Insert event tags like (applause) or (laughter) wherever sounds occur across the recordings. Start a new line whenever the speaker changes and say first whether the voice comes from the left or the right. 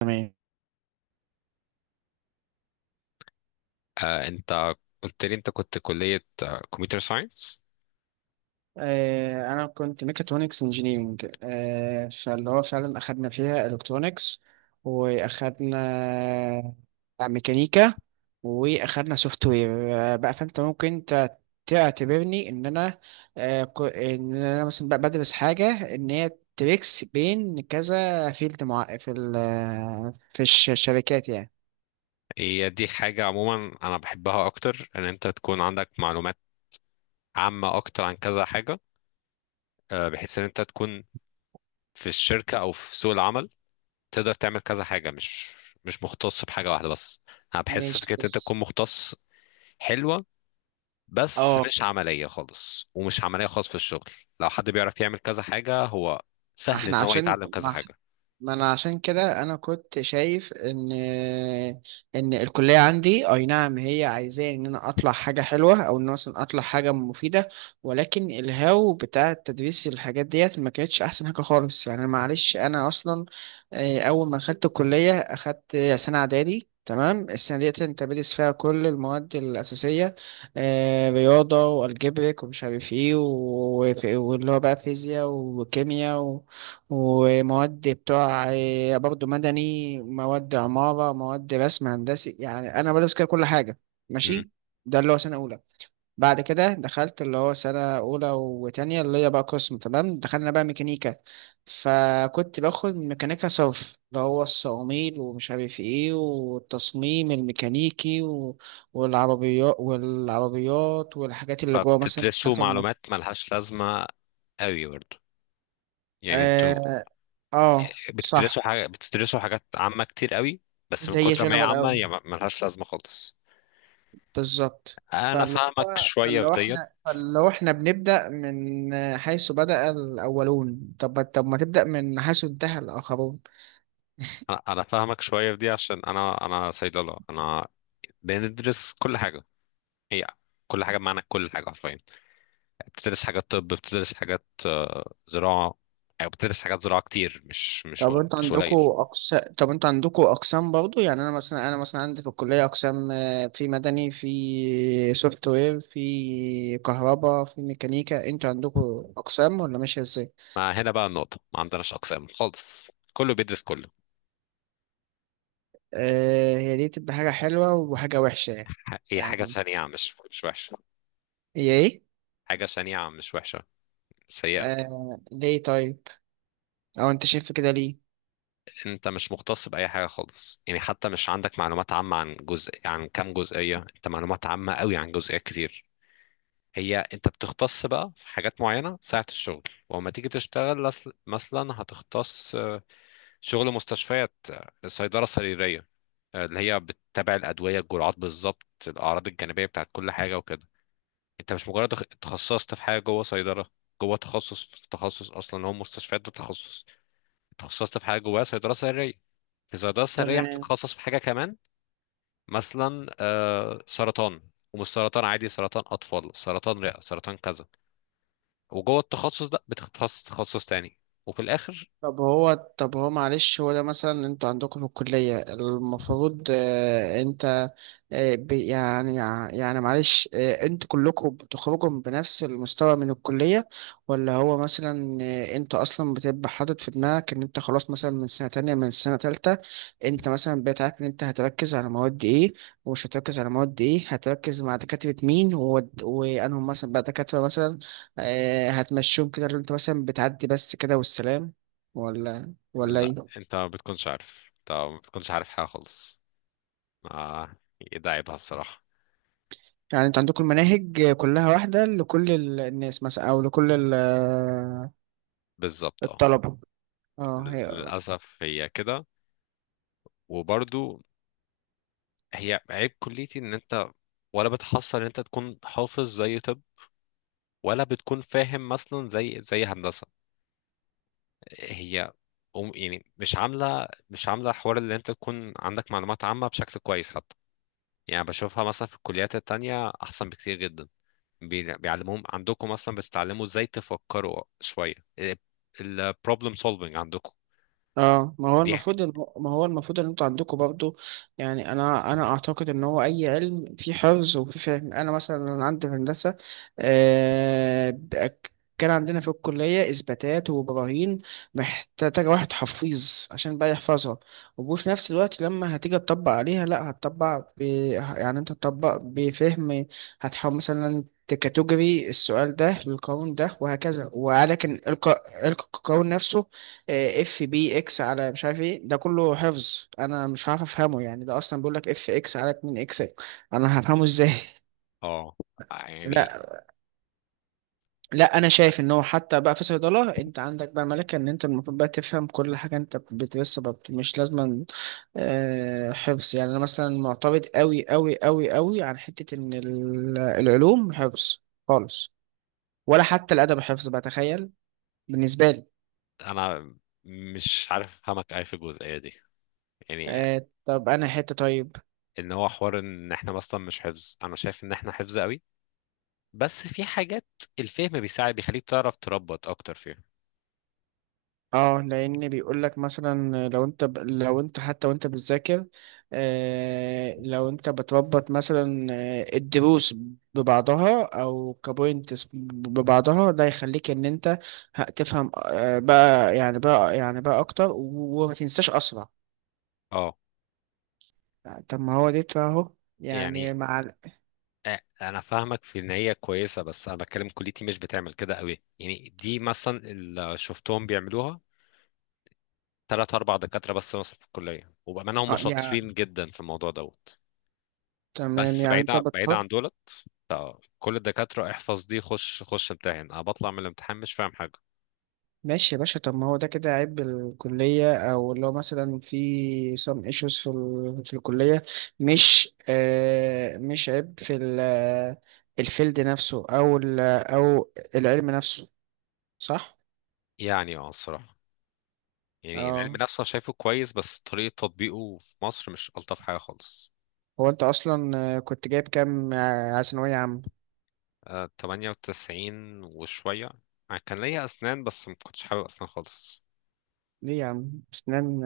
right: تمام.
left: انت قلت لي انت كنت كلية كمبيوتر ساينس.
right: انا كنت ميكاترونكس انجينيرنج، فاللي هو فعلا اخدنا فيها الكترونكس، واخدنا ميكانيكا، واخدنا سوفت وير. بقى فانت ممكن تعتبرني ان انا، ان انا مثلا بقى بدرس حاجه ان هي تريكس بين كذا فيلد مع في ال الشركات يعني.
left: هي دي حاجة عموما انا بحبها اكتر ان انت تكون عندك معلومات عامة اكتر عن كذا حاجة، بحيث ان انت تكون في الشركة او في سوق العمل تقدر تعمل كذا حاجة، مش مختص بحاجة واحدة بس. انا بحس
right: ماشي
left: فكرة ان انت
right: بس
left: تكون مختص حلوة، بس
right: اه.
left: مش عملية خالص ومش عملية خالص في الشغل. لو حد بيعرف يعمل كذا حاجة هو
right: ما
left: سهل
right: احنا
left: ان هو
right: عشان
left: يتعلم كذا
right: ما
left: حاجة.
right: ما انا عشان كده انا كنت شايف ان الكليه عندي، اي نعم، هي عايزاه ان انا اطلع حاجه حلوه، او ان أنا مثلا اطلع حاجه مفيده. ولكن الهاو بتاع تدريس الحاجات ديت ما كانتش احسن حاجه خالص. يعني معلش انا اصلا، اول ما دخلت الكليه اخدت سنه اعدادي. تمام. السنة ديت انت بتدرس فيها كل المواد الأساسية، رياضة والجبرك ومش عارف ايه واللي هو بقى فيزياء وكيمياء ومواد بتوع، برضه مدني، مواد عمارة، مواد رسم هندسي. يعني أنا بدرس كده كل حاجة.
left: مم.
right: ماشي. ده اللي هو سنة أولى. بعد كده دخلت اللي هو سنة أولى وتانية، اللي هي بقى قسم. تمام. دخلنا بقى ميكانيكا، فكنت باخد ميكانيكا صرف اللي هو الصواميل ومش عارف ايه، والتصميم الميكانيكي، و... والعربيات والعربيات والحاجات اللي جوه مثلا
left: فبتدرسوا
right: بتاعت المطر.
left: معلومات ملهاش لازمة قوي برضه. يعني انتوا
right: اه.
left: بتدرسوا
right: صح.
left: حاجة بتدرسوا حاجات عامة كتير قوي، بس من
right: اللي هي
left: كتر ما هي عامة
right: جنرال.
left: هي ملهاش لازمة خالص.
right: بالظبط.
left: انا
right: فاللي
left: فاهمك
right: هو
left: شوية في
right: فلو
left: ديت.
right: احنا فلو احنا بنبدأ من حيث بدأ الأولون، طب ما تبدأ من حيث انتهى الآخرون.
left: انا فاهمك شوية في دي عشان انا صيدلة، انا بندرس كل حاجة، هي كل حاجة بمعنى كل حاجة حرفيا. بتدرس حاجات طب، بتدرس حاجات زراعة، أو بتدرس حاجات زراعة كتير، مش مش مش قليل.
right: طب انتوا عندكوا أقسام برضو. يعني أنا مثلا عندي في الكلية أقسام، في مدني، في سوفت وير، في كهرباء، في ميكانيكا. انتوا عندكوا أقسام ولا ماشية ازاي؟
left: ما هنا بقى النقطة ما عندناش أقسام خالص، كله بيدرس كله.
right: هي دي تبقى حاجة حلوة وحاجة وحشة يعني.
left: هي حاجة
right: يعني
left: شنيعة، مش وحشة.
right: هي ايه؟
left: حاجة شنيعة مش وحشة، سيئة.
right: آه، ليه طيب؟ أو انت شايف كده ليه؟
left: انت مش مختص باي حاجه خالص، يعني حتى مش عندك معلومات عامه عن جزء عن كام جزئيه، انت معلومات عامه قوي عن جزئيات كتير. هي انت بتختص بقى في حاجات معينه ساعه الشغل. ولما تيجي تشتغل مثلا هتختص، شغل مستشفيات، صيدله سريريه، اللي هي بتتابع الادويه الجرعات بالظبط الاعراض الجانبيه بتاعت كل حاجه وكده. انت مش مجرد اتخصصت في حاجه جوه صيدله، جوه تخصص في تخصص، اصلا هو مستشفيات ده تخصص. اتخصصت في حاجه جواها صيدله سريه. في صيدله سريه
right: تمام.
left: هتتخصص في حاجه كمان، مثلا سرطان. ومش سرطان عادي، سرطان اطفال، سرطان رئه، سرطان كذا. وجوه التخصص ده بتتخصص تخصص تاني. وفي الاخر.
right: طب هو معلش هو ده مثلا انتوا عندكم في الكلية المفروض اه انت، يعني يعني معلش اه، انتوا كلكم بتخرجوا بنفس المستوى من الكلية، ولا هو مثلا اه انت اصلا بتبقى حاطط في دماغك ان انت خلاص مثلا من سنة تانية من سنة تالتة انت مثلا بقيت عارف ان انت هتركز على مواد ايه ومش هتركز على مواد ايه، هتركز مع دكاترة مين، وانهم مثلا بقى دكاترة مثلا اه هتمشيهم كده اللي انت مثلا بتعدي بس كده والسلام، ولا
left: لا
right: ايه؟
left: انت ما بتكونش عارف حاجه خالص. آه. ده عيبها الصراحه.
right: يعني انتوا عندكم المناهج كلها واحدة لكل الناس مثلا او لكل
left: بالظبط اه.
right: الطلبة؟ اه هي.
left: للاسف هي كده. وبرضو هي عيب كليتي ان انت ولا بتحصل ان انت تكون حافظ زي طب، ولا بتكون فاهم مثلا زي هندسه. هي يعني مش عامله حوار اللي انت تكون عندك معلومات عامه بشكل كويس حتى. يعني بشوفها مثلا في الكليات التانية احسن بكتير جدا. بيعلموهم عندكم اصلا بتتعلموا ازاي تفكروا شويه، البروبلم سولفنج عندكم.
right: اه ما هو
left: دي ح-
right: المفروض ما هو المفروض ان انتوا عندكم برضو. يعني انا اعتقد ان هو اي علم فيه حفظ وفيه فهم. انا عندي في هندسه، آه ب- كان عندنا في الكليه اثباتات وبراهين محتاجه واحد حفيظ عشان بقى يحفظها. وفي نفس الوقت لما هتيجي تطبق عليها لا هتطبق يعني انت تطبق بفهم. هتحاول مثلا تكاتيجوري السؤال ده للقانون ده وهكذا، ولكن القانون نفسه اف بي اكس على مش عارف ايه ده كله حفظ. انا مش عارف افهمه. يعني ده اصلا بيقول لك اف اكس على 2 اكس، انا هفهمه ازاي؟
left: اه
right: (laughs)
left: يعني
right: لا. لا انا شايف ان هو حتى بقى في صيدله انت عندك بقى ملكه ان انت المفروض بقى تفهم كل حاجه انت بتدرسها، بقى مش لازم حفظ. يعني انا مثلا معترض قوي قوي قوي قوي عن حته ان العلوم حفظ خالص، ولا حتى الادب حفظ بقى. تخيل. بالنسبه لي.
left: انا مش عارف افهمك اي في الجزئيه دي. يعني
right: طب انا حته طيب.
left: ان هو حوار ان احنا مثلا مش حفظ، انا شايف ان احنا حفظ قوي، بس في حاجات الفهم بيساعد بيخليك تعرف تربط اكتر فيها.
right: اه لان بيقول لك مثلا لو انت لو انت حتى وانت بتذاكر آه، لو انت بتربط مثلا الدروس ببعضها او كبوينتس ببعضها، ده يخليك ان انت هتفهم آه بقى، يعني بقى اكتر وما تنساش اسرع.
left: اه
right: يعني طب ما هو دي اهو.
left: يعني.
right: يعني مع
left: انا فاهمك في ان هي كويسه، بس انا بتكلم كليتي مش بتعمل كده قوي، يعني دي مثلا اللي شفتهم بيعملوها ثلاث اربع دكاتره بس مثلا في الكليه، وبامانه هم
right: اه يعني
left: شاطرين جدا في الموضوع دوت.
right: تمام.
left: بس
right: يعني انت
left: بعيد عن دولت. كل الدكاتره احفظ دي خش خش امتحن، انا بطلع من الامتحان مش فاهم حاجه.
right: ماشي يا باشا. طب ما هو ده كده عيب الكلية، أو اللي هو مثلا في some issues في في الكلية، مش آه، مش عيب في الفيلد نفسه أو أو العلم نفسه، صح؟
left: يعني اه الصراحه. يعني العلم
right: اه
left: نفسه أنا شايفه كويس، بس طريقه تطبيقه في مصر مش الطف حاجه خالص.
right: هو أنت أصلا، كنت جايب كام على ثانوية عامة؟
left: 98 وشويه. أنا كان ليا اسنان بس ما كنتش حابب اسنان خالص.
right: ليه يا عم؟ أسنان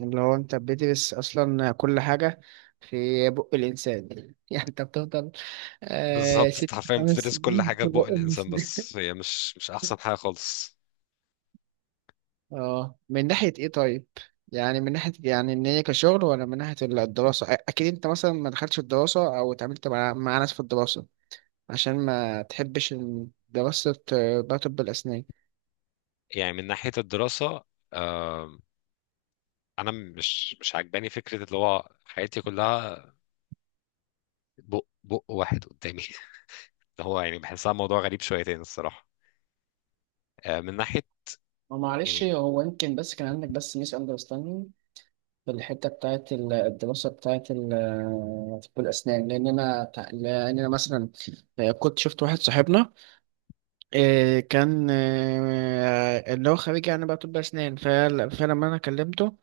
right: اللي هو أنت بتدرس أصلا كل حاجة في بق الإنسان (laughs) يعني أنت بتفضل آه
left: بالظبط أنت
right: ست
left: حرفيا
right: خمس
left: بتدرس كل
right: سنين
left: حاجة
right: في
left: في بق
right: بق
left: الإنسان،
right: الإنسان.
left: بس هي مش أحسن حاجة خالص.
right: اه من ناحية ايه طيب؟ يعني من ناحية، يعني ان هي كشغل، ولا من ناحية الدراسة اكيد انت مثلا ما دخلتش الدراسة او اتعاملت مع، مع ناس في الدراسة عشان ما تحبش إن دراسة بقى طب الاسنان.
left: يعني من ناحية الدراسة. آه، أنا مش عاجباني فكرة اللي هو حياتي كلها بق واحد قدامي (laughs) اللي هو يعني بحسها موضوع غريب شويتين الصراحة. من ناحية
right: هو معلش
left: يعني.
right: هو يمكن بس كان عندك بس ميس اندرستاندينج في الحته بتاعت الدراسه بتاعت طب الاسنان، لان انا مثلا كنت شفت واحد صاحبنا، إيه كان إيه اللي هو خريج يعني بقى طب أسنان. فلما أنا كلمته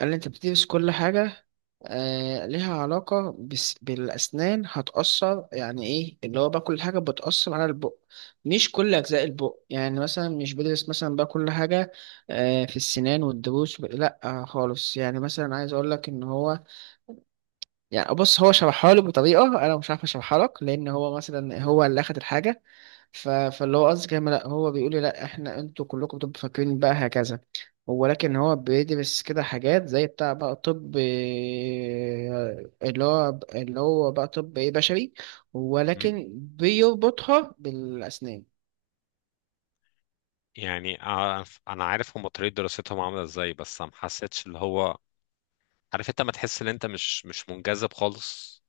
right: قال لي أنت بتدرس كل حاجة آه ليها علاقة بس بالأسنان هتأثر. يعني إيه اللي هو بقى كل حاجة بتأثر على البق، مش كل أجزاء البق. يعني مثلا مش بدرس مثلا بقى كل حاجة آه، في السنان والضروس لأ آه خالص. يعني مثلا عايز أقول لك إن هو، يعني بص هو شرحها لي بطريقة أنا مش عارف أشرحها لك، لأن هو مثلا هو اللي أخد الحاجة. فاللي هو قصدي كلام. لا هو بيقول لي لا احنا انتوا كلكم بتبقوا فاكرين بقى هكذا، ولكن هو بيدرس كده حاجات زي بتاع بقى طب إيه، اللي هو بقى طب ايه بشري
left: مم،
right: ولكن بيربطها بالأسنان.
left: يعني أنا عارف هما طريقة دراستهم عاملة إزاي، بس أنا ما حسيتش اللي هو، عارف أنت ما تحس إن أنت مش منجذب خالص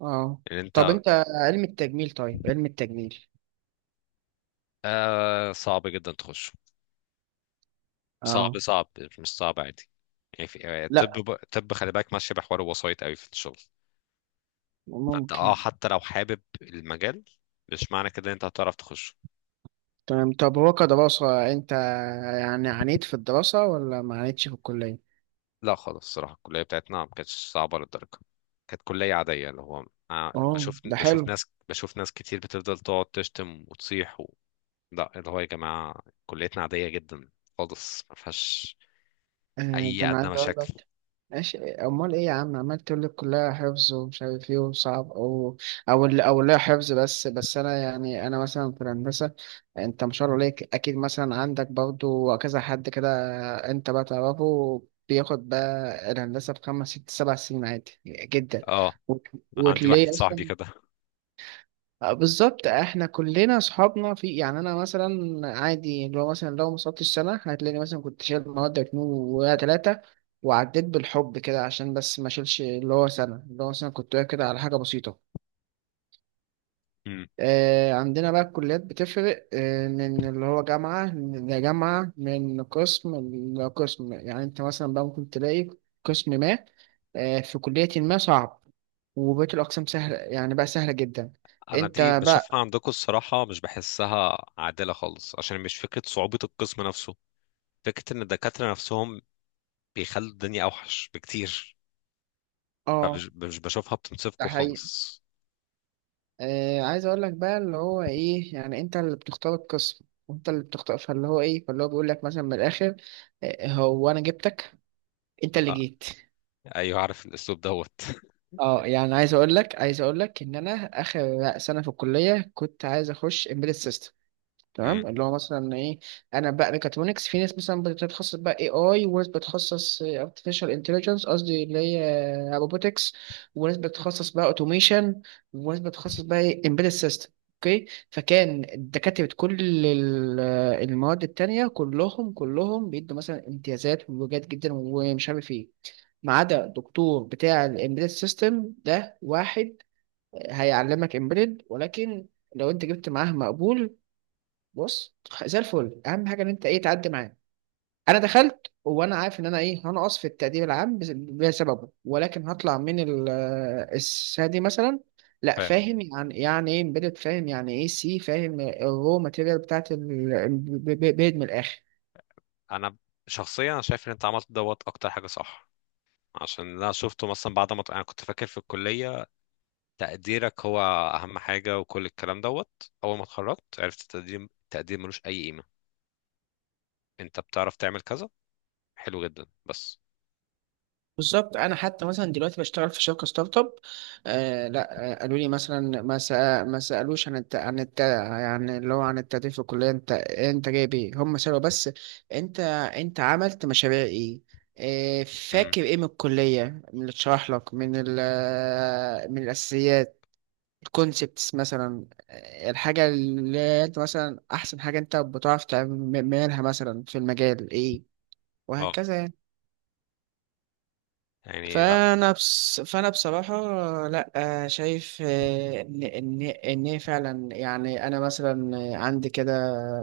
right: اه
left: إن
right: طب
left: أنت.
right: انت علم التجميل؟ طيب علم التجميل؟
left: آه صعب جدا تخش. صعب
right: اه
left: صعب. مش صعب عادي. يعني في يعني طب
right: لا
left: طب خلي بالك ماشيه بحوار الوسايط قوي في الشغل. فانت اه
right: ممكن.
left: حتى لو حابب المجال مش معنى كده ان انت هتعرف تخش.
right: تمام. طب هو كدراسة انت يعني عانيت في الدراسة ولا ما عانيتش في الكلية؟
left: لا خالص الصراحه الكليه بتاعتنا ما كانتش صعبه للدرجه. كانت كليه عاديه اللي هو،
right: اه.
left: بشوف
right: ده
left: بشوف
right: حلو.
left: ناس بشوف ناس كتير بتفضل تقعد تشتم وتصيح و... لا اللي هو يا جماعه كليتنا عاديه جدا خالص، ما فيهاش
right: ده
left: اي
right: انا
left: ادنى
right: عايز اقول
left: مشاكل.
right: لك. ماشي، امال ايه يا عم عمال تقول لي كلها حفظ ومش عارف ايه وصعب، او لا حفظ بس. بس انا يعني انا مثلا في الهندسه، انت ما شاء الله عليك اكيد مثلا عندك برضو كذا حد كده انت بقى تعرفه بياخد بقى الهندسه في خمس ست سبع سنين عادي جدا.
left: اه
right: وت-
left: عندي واحد
right: وتلاقيه
left: صاحبي
right: اصلا
left: كده
right: بالظبط. احنا كلنا اصحابنا في، يعني انا مثلا عادي، لو مثلا لو ما صدتش سنه هتلاقيني مثلا كنت شايل مواد اتنين ولا تلاته وعديت بالحب كده عشان بس ما اشيلش اللي هو سنه، اللي هو مثلا كنت واقف كده على حاجه بسيطه.
left: (laughs)
right: آه عندنا بقى الكليات بتفرق آه من اللي هو جامعه لجامعه، من قسم لقسم. يعني انت مثلا بقى ممكن تلاقي قسم ما آه في كليه ما صعب وبقيه الاقسام سهله، يعني بقى سهله جدا.
left: انا دي
right: انت
left: بشوفها
right: بقى.
left: عندكم الصراحه مش بحسها عادله خالص عشان مش فكره صعوبه القسم نفسه. فكره ان الدكاتره نفسهم بيخلوا الدنيا اوحش بكتير.
right: اه
left: فمش مش بشوفها
right: ده
left: بتنصفكم
right: حقيقي.
left: خالص.
right: آه عايز اقول لك بقى اللي هو ايه، يعني انت اللي بتختار القسم وانت اللي بتختار، فاللي هو ايه، فاللي هو بيقول لك مثلا من الاخر آه هو انا جبتك، انت اللي
left: آه.
right: جيت.
left: ايوه عارف الاسلوب دوت
right: اه يعني عايز اقول لك ان انا اخر سنه في الكليه كنت عايز اخش embedded system.
left: (laughs) مم،
right: تمام، اللي هو مثلا ايه، انا بقى ميكاترونكس في ناس مثلا بتتخصص بقى اي اي وناس بتتخصص ارتفيشال انتليجنس، قصدي اللي هي روبوتكس، وناس بتتخصص بقى اوتوميشن، وناس بتتخصص بقى ايه امبيدد سيستم. اوكي. فكان دكاترة كل ال- المواد التانية كلهم بيدوا مثلا امتيازات وجات جدا ومش عارف ايه، ما عدا دكتور بتاع الامبيدد سيستم ده، واحد هيعلمك امبيدد ولكن لو انت جبت معاه مقبول بص زي الفل. اهم حاجه ان انت ايه تعدي معاه. انا دخلت وانا عارف ان انا ايه هنقص في التقدير العام بسببه، ولكن هطلع من السنه دي مثلا لا
left: فاهم.
right: فاهم. يعني يعني ايه امبيدد فاهم، يعني ايه سي فاهم، الرو ماتيريال بتاعت الامبيدد من الاخر
left: انا شخصيا شايف ان انت عملت دوت اكتر حاجه صح، عشان انا شفته مثلا بعد ما انا كنت فاكر في الكليه تقديرك هو اهم حاجه وكل الكلام دوت. اول ما اتخرجت عرفت التقدير، التقدير ملوش اي قيمه، انت بتعرف تعمل كذا حلو جدا بس.
right: بالظبط. انا حتى مثلا دلوقتي بشتغل في شركه ستارت اب. آه لا آه قالوا لي مثلا ما سالوش عن يعني اللي هو عن التدريب في الكليه انت جايب ايه. هم سالوا بس انت انت عملت مشاريع ايه، آه فاكر ايه من الكليه، من اللي اتشرح لك من من الاساسيات، الكونسبتس مثلا الحاجه اللي انت مثلا احسن حاجه انت بتعرف تعملها مثلا في المجال ايه
left: اه
right: وهكذا يعني.
left: يعني لا.
right: فانا بصراحه لا شايف ان ان هي فعلا. يعني انا مثلا عندي كده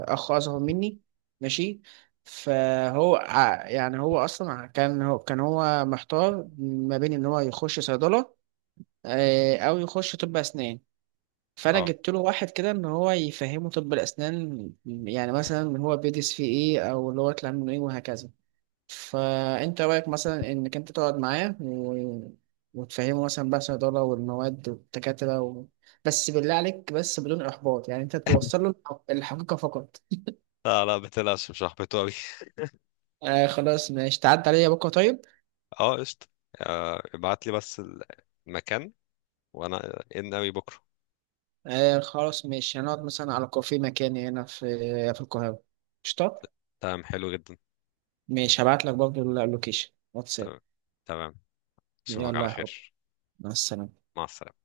right: اخ اصغر مني. ماشي. فهو يعني هو اصلا كان هو محتار ما بين ان هو يخش صيدله او يخش طب اسنان. فانا
left: اه
right: جبت له واحد كده ان هو يفهمه طب الاسنان، يعني مثلا هو بيدرس فيه ايه او اللي هو يطلع منه ايه وهكذا. فانت رايك مثلا انك انت تقعد معاه و... وتفهمه مثلا بقى الصيدله والمواد والدكاتره، و... بس بالله عليك بس بدون احباط. يعني انت توصل له الحقيقه فقط.
left: لا. لا بتقلقش مش هحبطه أوي.
right: خلاص ماشي، تعدي عليا بكره طيب.
left: اه قشطة. ابعت لي بس المكان وأنا إن أوي بكرة.
right: خلاص ماشي، هنقعد مثلا على كافيه مكاني هنا في في القاهره. قشطه.
left: تمام حلو جدا.
right: ماشي هبعت لك برضه اللوكيشن واتساب.
left: تمام. تمام. أشوفك
right: يلا
left: على
right: يا حب،
left: خير.
right: مع السلامه.
left: مع السلامة.